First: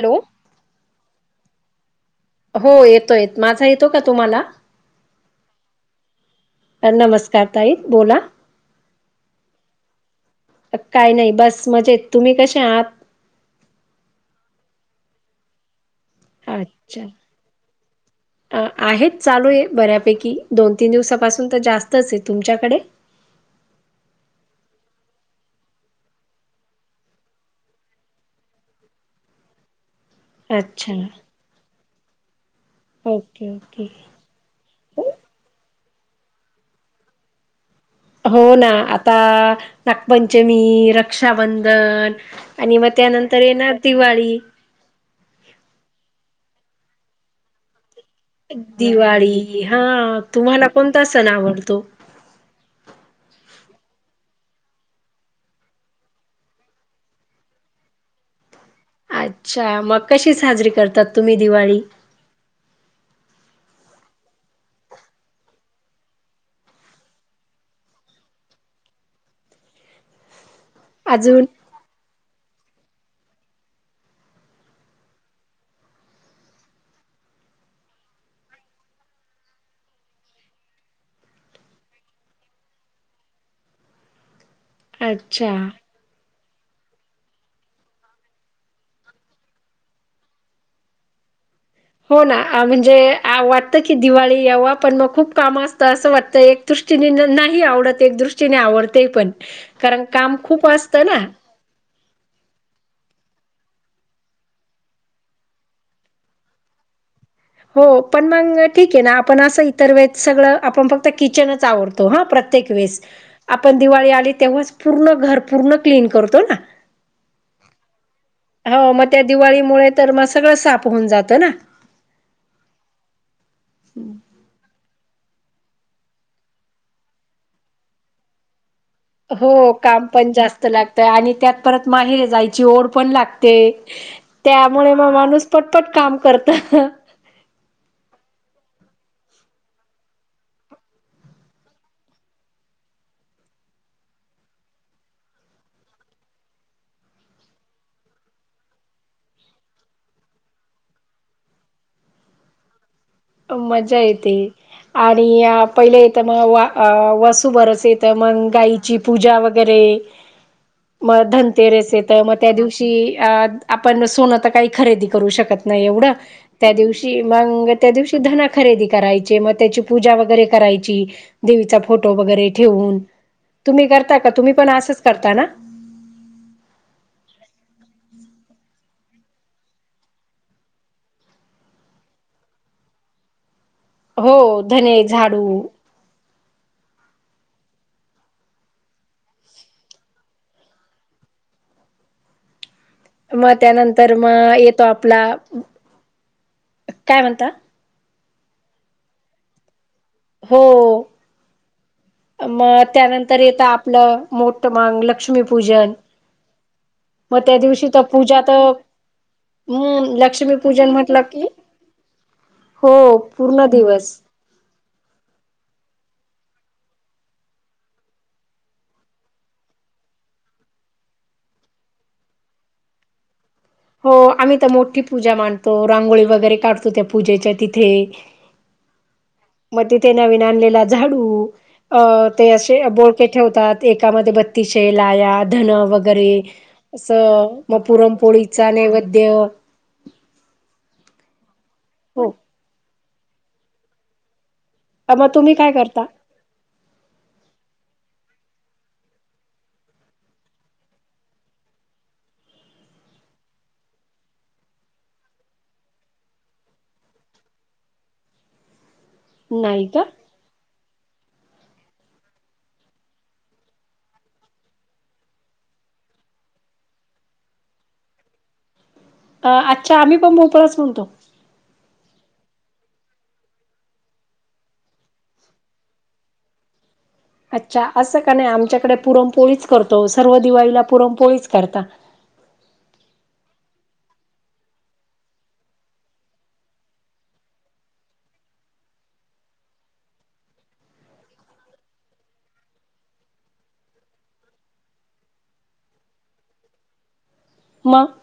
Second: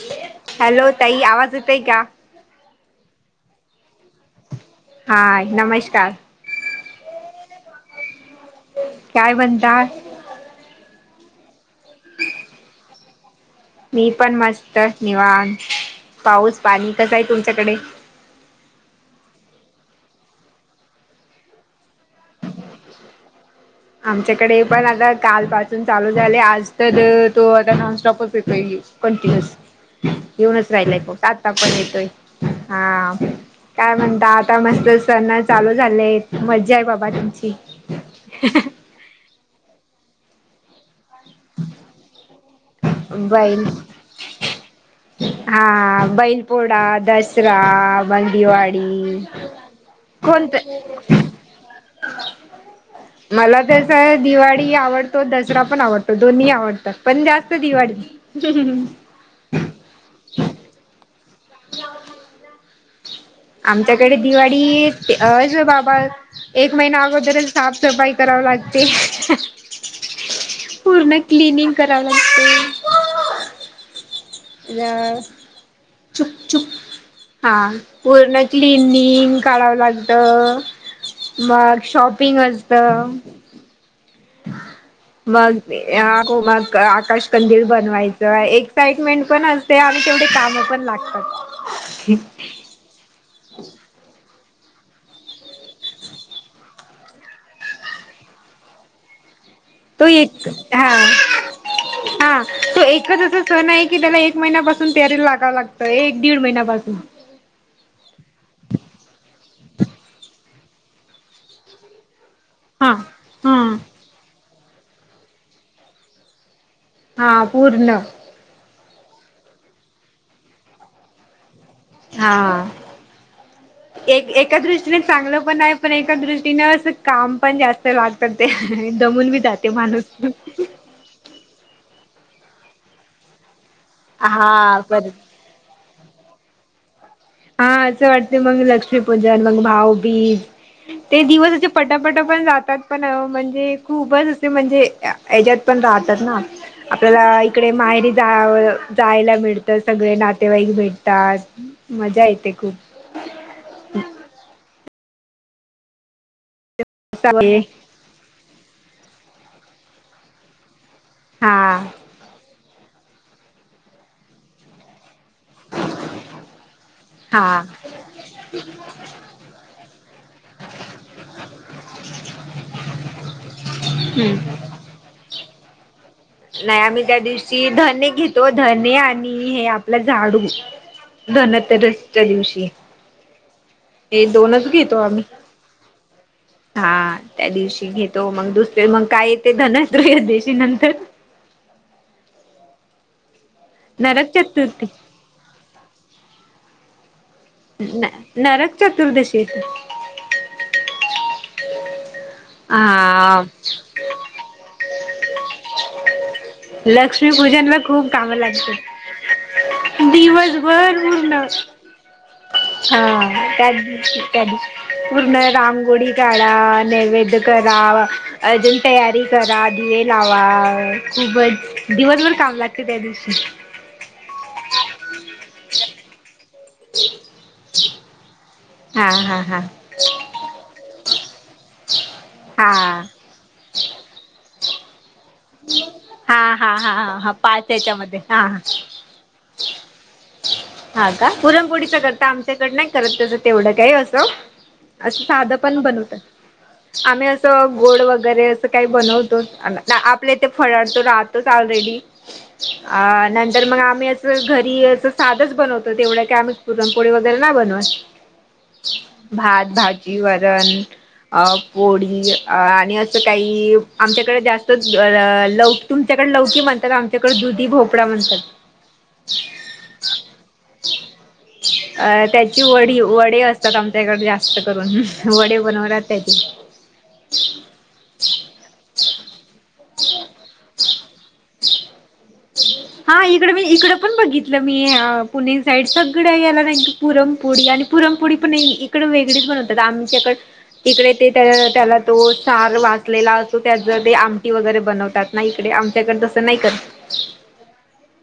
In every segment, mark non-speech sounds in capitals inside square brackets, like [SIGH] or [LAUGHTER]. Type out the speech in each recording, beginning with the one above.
Hello. Hello ताई आवाज येतय का? हो येतो येत.. माझा येतो का तुम्हाला? हा नमस्कार! नमस्कार ताई बोला! काय म्हणता? काही नाही बस मजेत.. तुम्ही कसे आहात? मी पण मस्त निवांत.. पाऊस पाणी अच्छा कसं आहे तुमच्याकडे? आहेत चालू आहे.. बऱ्यापैकी दोन तीन दिवसापासून तर जास्तच आहे.. तुमच्याकडे? आमच्याकडे पण आता कालपासून चालू झाले.. आज तर तो आता नॉनस्टॉपच येतोय.. कंटिन्युअस येेऊनच अच्छा राहिलय पाऊस आता आपण येतोय हा ओके ओके काय म्हणत आ आता मस्त सण चालू झाले आहेत.. मज्जा आहे बाबा तुमची.. हो ना आता नागपंचमी, रक्षाबंधन आणि मग त्यानंतर बैल येणार दिवाळी हा बैलपोळा, दसरा मग दिवाळी, दिवाळी हा कोणत तुम्हाला कोणता सण आवडतो मला तस दिवाळी आवडतो, दसरा पण आवडतो दोन्ही आवडतात पण जास्त दिवाळी ह हम ह... अच्छा मग कशी साजरी करतात तुम्ही दिवाळी? आमच्याकडे दिवाळीच होय बाबा एक महिना अगोदर साफसफाई करावी लागते पूर्ण अजून क्लिनिंग कराव लागते चुप चुप हा पूर्ण क्लिनिंग काढावं लागत मग शॉपिंग असत मग अच्छा होम आकाश कंदील बनवायचं एक्साइटमेंट पण असते आम्ही तेवढे कामं पण लागत हा हो ना म्हणजे वाटतं की दिवाळी यावा पण मग खूप काम असतं असं वाटतं एक दृष्टीने नाही आवडत एक दृष्टीने आवडते पण कारण तो एक काम खूप हा असतं ना हा तो एकच असा सण आहे की त्याला एक महिन्यापासून तयारीला लागावं लागतं एक दीड महिन्यापासून हो पण मग ठीक आहे ना आपण असं इतर वेळेत सगळं आपण फक्त किचनच आवरतो हा प्रत्येक हा वेळेस हा आपण दिवाळी आली तेव्हाच पूर्ण घर पूर्ण क्लीन करतो ना हा पूर्ण हो मग त्या दिवाळीमुळे तर मग सगळं साफ होऊन जातं ना हा एक एक एका दृष्टीने चांगलं पण आहे पण एका दृष्टीने असं काम पण जास्त लाग ते दमून बी जाते हो माणूस काम पण जास्त लागतं आणि त्यात परत माहेरी जायची ओढ पण लागते हा त्यामुळे बर मग माणूस पटपट काम करतं हा असं वाटते मग लक्ष्मीपूजन मग भाऊबीज ते दिवसाचे पटापट पण जातात पण म्हणजे खूपच असे म्हणजे ह्यांच्यात पण राहतात ना आपल्याला इकडे माहेरी जाव जायला मिळतं सगळे नातेवाईक जायला भेटतात मज्जा येते खूप. मज्जा येते आणि पहिले येतं मग वा वासू बरस येत ते मग गायची पूजा वगैरे म हा धनतेरेस तर मग त्या दिव ची अ आपण सोनं तर का खरेदी करू शकत नाही एवढं त्या दिवशी हा मग त्या दिवशी धनं खरेदी करायची मग त्याची पूजा वगैरे करायची. देवीचा फोटो वगैरे ठेवून तुम्ही करता का तुम्ही पण असंच करता ना? नाही आम्ही त्या दिवशी धणे घेतो धणे आणि हे आपलं झाडू. धनतेरसच्या दिवशी. हे हो दोनच घेतो धने आम्ही. झाडू हा त्या दिवशी घेतो मग दुसरे मग काय येते धनत्रयोदशी दिवशी नंतर? मग त्यानंतर नरक मग येतो चतुर्थी आपला काय म्हणता? न नरक चतुर्दशी. हो मग त्यानंतर हा येत आपलं मोटमांग, लक्ष्मीपूजन. लक्ष्मी मग त्या पूजनला दिवशी तर खूप काम पूजा तर लागत्यात. हम्म लक्ष्मीपूजन दिवसभर म्हटलं उरलं. की हा हो पूर्ण त्या दिवस दिवशी त्याच दिवशी. पूर्ण रांगोळी काढा, नैवेद करा अजून तयारी करा दिवे लावा खूपच दिवसभर काम लागतं त्या दिवशी. हो आम्ही तर मोठी पूजा मांडतो रांगोळी वगैरे काढतो त्या पूजेच्या तिथे. हा हा हा. मग तिथे नवीन आणलेला झाडू अ ते असे हा हा ते ठेवतात एकामध्ये बत्तीशे लाह्या धन वगैरे हा हा हा हा असं पाच मग याच्यामध्ये हा हा पुरमपोळीचा नैवेद्य. हा का पुरणपोळीचा करता हो आमचं त्यांच्याकडं नाही करत त्याच तेवढं काही असं, असं मग तुम्ही साधं काय पण करता बनवतात. आम्ही असं गोड वगैरे असं काही बनवतो आपल्या येथे फळचे राहतोच ऑलरेडी. अ नंतर मग आम्ही अस घरी साधच बनवतो तेवढं क आम्ही पुरणपोळी वगैरे ना बनवात भात, नाही का भाजी, वरण अ पोळी आणि असं काही आमच्याकडे जास्त ल तुमच्याकडे लवकी म्हणतात आमच्याकडे दुधी भोपळा म्हणतात. अ अच्छा आम्ही पण भोपळाच म्हणतो. अ त्याची वडी वडे असतात आमच्या इकडे जास्त करून वडे बनवतात त्याची अच्छा असं का नाही आमच्याकडे पुरमपोळीच करतो सर्व दिवाळीला पुरमपोळीच करता. हा इकड मी इकड पण बघितलं मी पुणे साईड सगळं याला ना पुरणपोळी आणि पुरणपोळी पण इकडं वेगळीच बनवतात आमच्याकडे इकडे ते त्या त्याला तो सार वाचलेला असतो त्याच ते आमटी वगैरे बनवतात. नाहीकडे आमच्याकडे तसं नाही करत. मग?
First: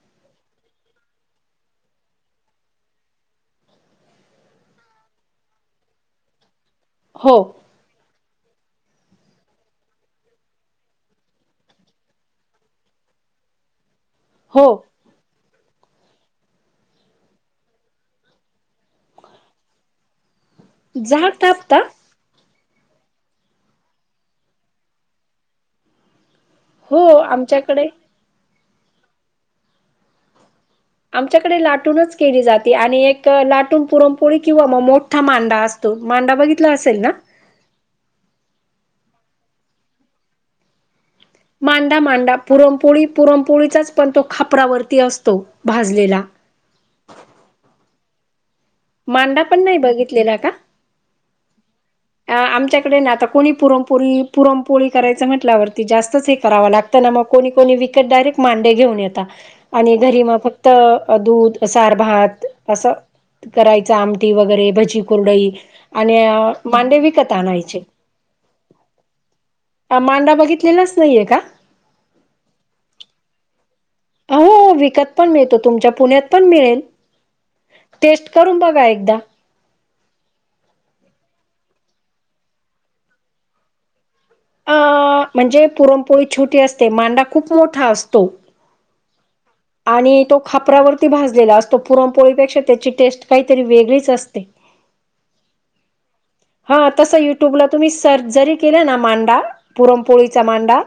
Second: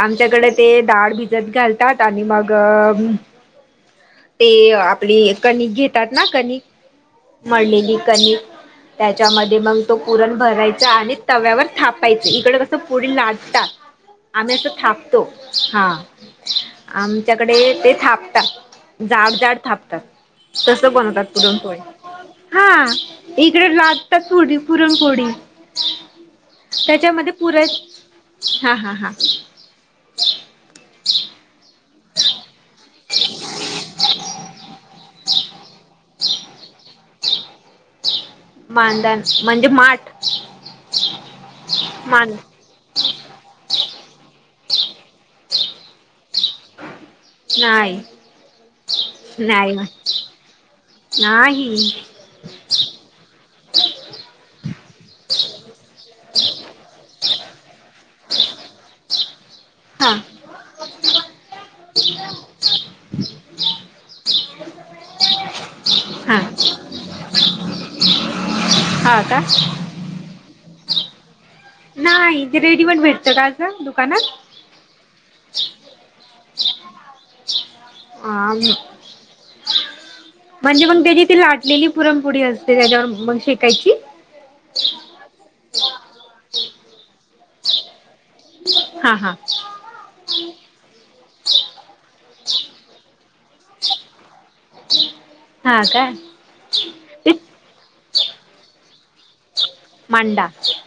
आमच्याकडे ते डाळ भिजत घालतात आणि मग ते आपली कणिक घेतात ना कणिक हो मळलेली कणिक. त्याच्यामध्ये मग तो पुरण भरायचा आणि तव्यावर थापायच इकड कसं पुरी लाटतात. आम्ही हो असं थाकतो हा. आमच्याकडे तेच थापता, जाड जाड थापतात. तसं बनवतात झाड पुुरूनपोळी. थापता हा, इकडे लाटतात पुरणपोळी. हो त्याच्यामध्ये पुरन, आमच्याकडे हा हा हा. आमच्याकडे लाटूनच केली जाते, आणि एक लाटून पुरणपोळी किंवा मग मोठा मांडा असतो. मांडा बघितला असेल ना. मांधन म्हणजे माठ. मांडा मान मांडा पुरमपोळी पुरमपोळीचाच पण तो खापरावरती असतो, भाजलेला. नाही. मांडा पण नाही बघितलेला का? नाही आमच्याकडे ना आता कोणी पुरनपोळी पुरमपोळी करायचं म्हटल्यावरती जास्तच हे करावं लागतं. मग कोणी कोणी विकेत डायरेक्ट मांडे घेऊन येता आणि हा घरी म फक्त दूध सार भात असं करायच आमटी वगैरे भजी कुरडई आणि हा मांडे विकत आणायचे. हा का मांडा बघितलेलाच नाहीये का? नाही,, ते रेडीमेड भेटत का असं, दुकानात. हो विकत पण मिळतो, तुमच्या पुण्यात पण मिळेल, टेस्ट अ करून बघा एकदा् म्हणजे मग त्याची ती लाटलेली पुरणपोळी असते त्याच्यावर मग शेकायची. अ म्हणजे पुरमपोळी छोटी असते, मांडा खूप मोठा असतो. हा हा. आणि तो खापरावरती भाजलेला असतो, पुरणपोळीपेक्षा त्याची टेस्ट काहीतरी वेगळीच असते. हा काय. हा, तसं ते युट्यूबला तुम्ही सर्च जरी केलं ना मांडा पुरमपोळीचा मांडा,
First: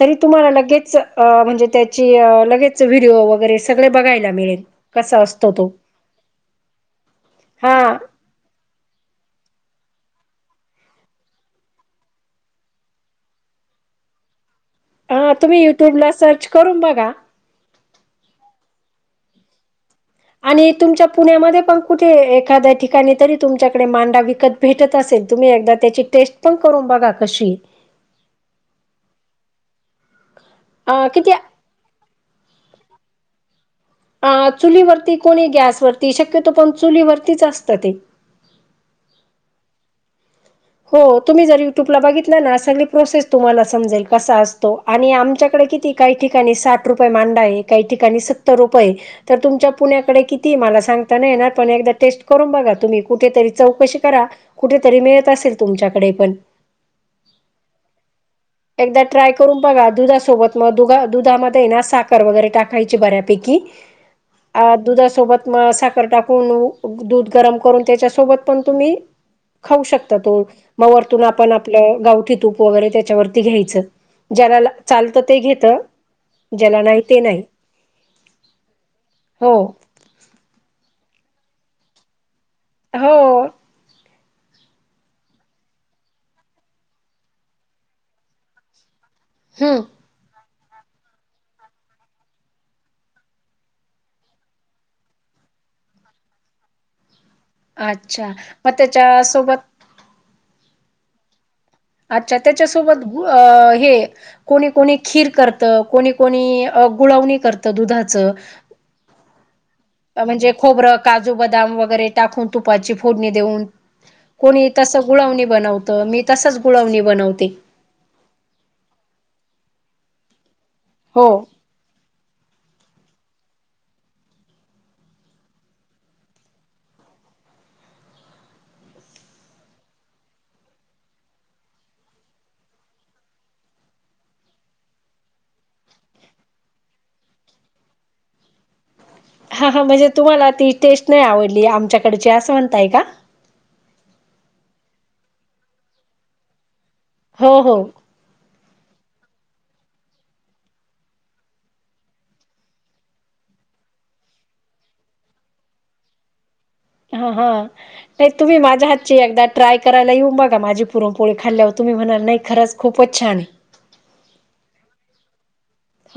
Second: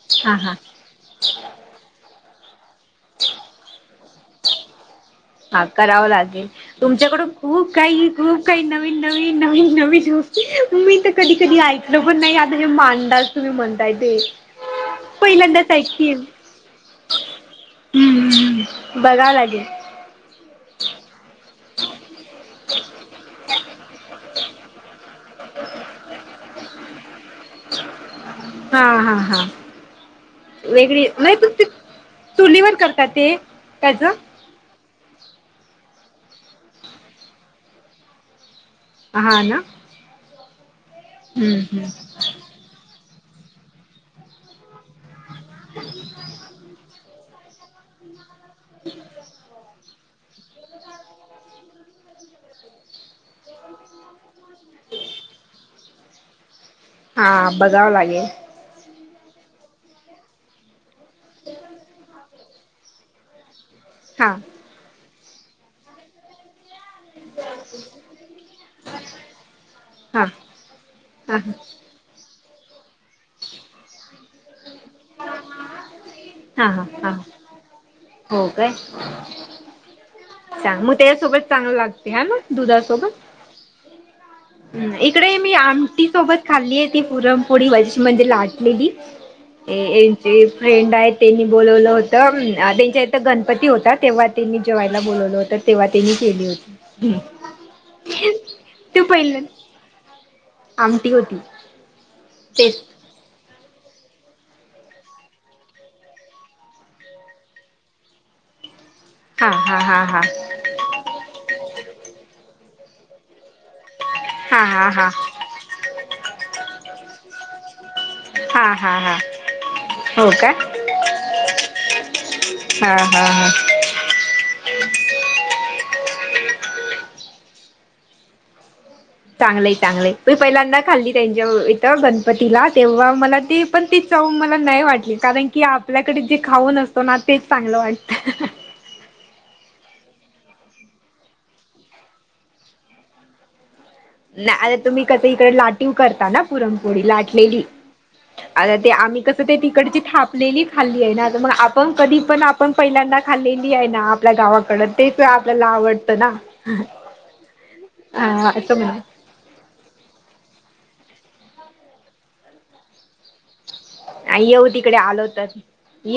तरी हा तुम्हाला हा लगेच म्, हणजे त्याची लगेच डिओ वगैरे सगळे बघायला मिळेल, कसं अस हा करावं लागेल, तुमच्याकड खूप हा काही खूप काही नवीन नवीन नवीन नवीन गोस् मी तर कधी कधी ऐकलं पण नाही, आता हे मांडाच, तुम्ही म्हणताय ते. हा तुम्ही पहिल्यांदाच युट्युब ला सर्च करून बघा. हम्म्, बघावं लागेल. आणि तुमच्या पुण्यामध्ये पण कुठे एखाद्या ठिकाणी तरी तुमच्याकडे मांडा विकत भेटत असेल, तुम्ही एक त्याची टेस्ट पण करून बघा कशीय. हा हा हा वेगळीय, अ नाही किती पण ते चुलीवर करतात ते, त्याचं हा चुलीवरती कोणी गॅसवररती, शक्यतो पण चुलीवररतीच असतं ते. हा ना. हो, तुम्ही हम्म जर हम्म युट्यूबला बघितल ना, सगळी प्रोसेस तुम्हाला समजेल कसा असतो, आणि आम तुमच्याकडं किती? काही ठिकाणी साठ रुपये मांडा आहे, तर काही ठिकाणी सत्तर रुपये, तर तुमच्या पुण्याकडे कितीय मला सांगता नाही येणार, पण एकदा टेस्ट करून बघा, तुम्ही कुठेतरी चौकशी करा. कुठेतरी मिळत असेल तुमच्याकडे पण. हां बघावं लागेल. एकदा ट्राय करून बघा दुधासोबत, मग दुधामध्ये ना साखर वगैरे टाक खायची बऱ्यापैकी. हां. अ दुधासोबत म साखर टाकून उ दूध गरम करून त्याच्यासोबत पण तुम्ही खाऊ शकता हा तो, म वरतून हा आपण हा आपलं गावठी तूप वगैरे त्याच्यावरती घ्यायचं ज्याला ला चालतं ते घेत ज्याला हा नाही हा ते नाही. हो काय? हो. चांन मग त्यासोबत चांगलं लागते हे ना दुधासोबत? हो. हम्म इकडे मी आमटी सोबत खाल्ली आहे ती पुरनपोळी [INAUDIBLE] म्हणजे लाटलेली. ये हम्म ये ते फ्रेंड आहेत तेनी बोलावलं होत उम त्यांच्या इथं गणपती होता तेव्हा तेनी जेवा ला बोलावलं होत तेव्हा त्यांनी केली होती हम्म. आच्छा मग त्याच्या सोबत? आमटी होती. अच्छा तेच त्याच्यासोबत गु अ हे कोणी कोणी खीर करतं, कोणी कोणी अ गुळावणी करत दुधाचं. हा हा हा हा म्हणजे खोबरं काजू बदाम वगैरे टाकून तुपाची फोडणी देऊन हा कोणी हा तसं हा गुळवणी बनवत मी तसच गुळवणी बनवते. हा हा हा हो का [INAUDIBLE] हो. हा हा हा [INAUDIBLE] चांगलंय चांगलंय मी पहिल्यांदा खाल्ली त्यांच्या इथं गणपतीला तेव्हा मला ती पण ती चव मला नाही वाटली कारण की आपल्याकडे जे खाऊन असतो ना तेच चांगलं वाटत. हा हा म्हणजे तुम्हाला ती टेस्ट नाही आवडली आमच्याकडची असं म्हणताय का? ना अरे तुम्ही कस इकडे लाटीव करता ना पुरणपोळी हो लाटलेली. हो आर ते आम्ही कसं ते तिकडची थापलेली खाल्ली आहे ना मग आपण कधी पण आप पण पहिल्यांदा खाल्लेली आहे ना आपल्या गावाकडं तेच आपल्याला आवडतं ना. हा हा नाही हा तुम्ही असं माझ्या हात ची म्हणा एकदा ट्राय करायला येऊन बघा, माझी पुरणपोळी खाल्ल्यावर तुम्ही म्हणाल नाही खरंच खूपच छान आहे. आ येऊ तिकडे आलो तर.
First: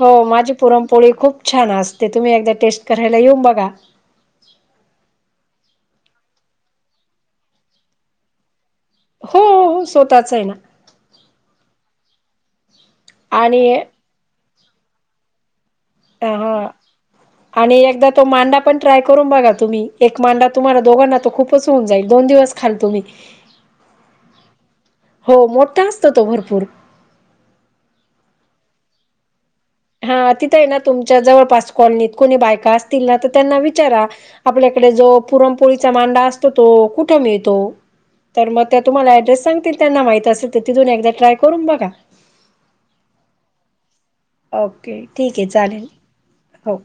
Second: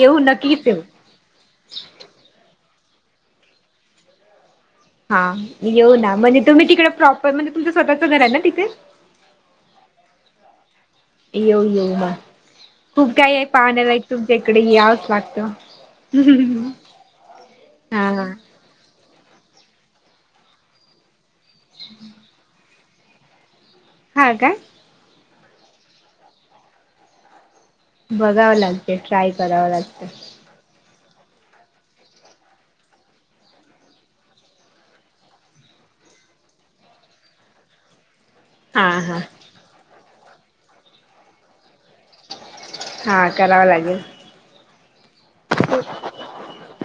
हो माझी नक्कीच येऊ पुरनपोळी खूप छान असते तुम्ही एकदा टेस्ट करायला येऊन बघा. हा येऊ ना म्हणजे तुम्ही तिकडे प्रॉपर म्हणजे तुमचं स्वतःचं घर आहे ना तिथे? हो हो स्वतःच आहे ना. येऊ येऊ मंग खूप काही आहे आणि पाहण्या लायक तुमच्या इकडे यावंच लागत. हो हो आणि एकदा तो हा मांडा ट्राय करून बघा तुम्ही एक मांडा तुम्हाला तर दोघांना तर खूप खूपच होऊन जाईल दोन दिवस खाल तुम्ही हा का? हो मोठा असतो तो भरपूर. बघावं लागते ट्राय करावं लागते. हा तिथ आहे ना तुमच्या जवळपास कॉलनीत कोणी बायका असतील ना तर त्यांना विचारा. आपल्याकडे जो पुरणपोळीचा मांडा असतो तो कुठं मिळतो. तर मग त्या हा तुम्हाला हा ऍड्रेस सांगतील त्यांना माहित असेल तर तिथून एकदा ट्राय करून बघा. हा करावा लागेल. ओके ठीक आहे चालेल, हो.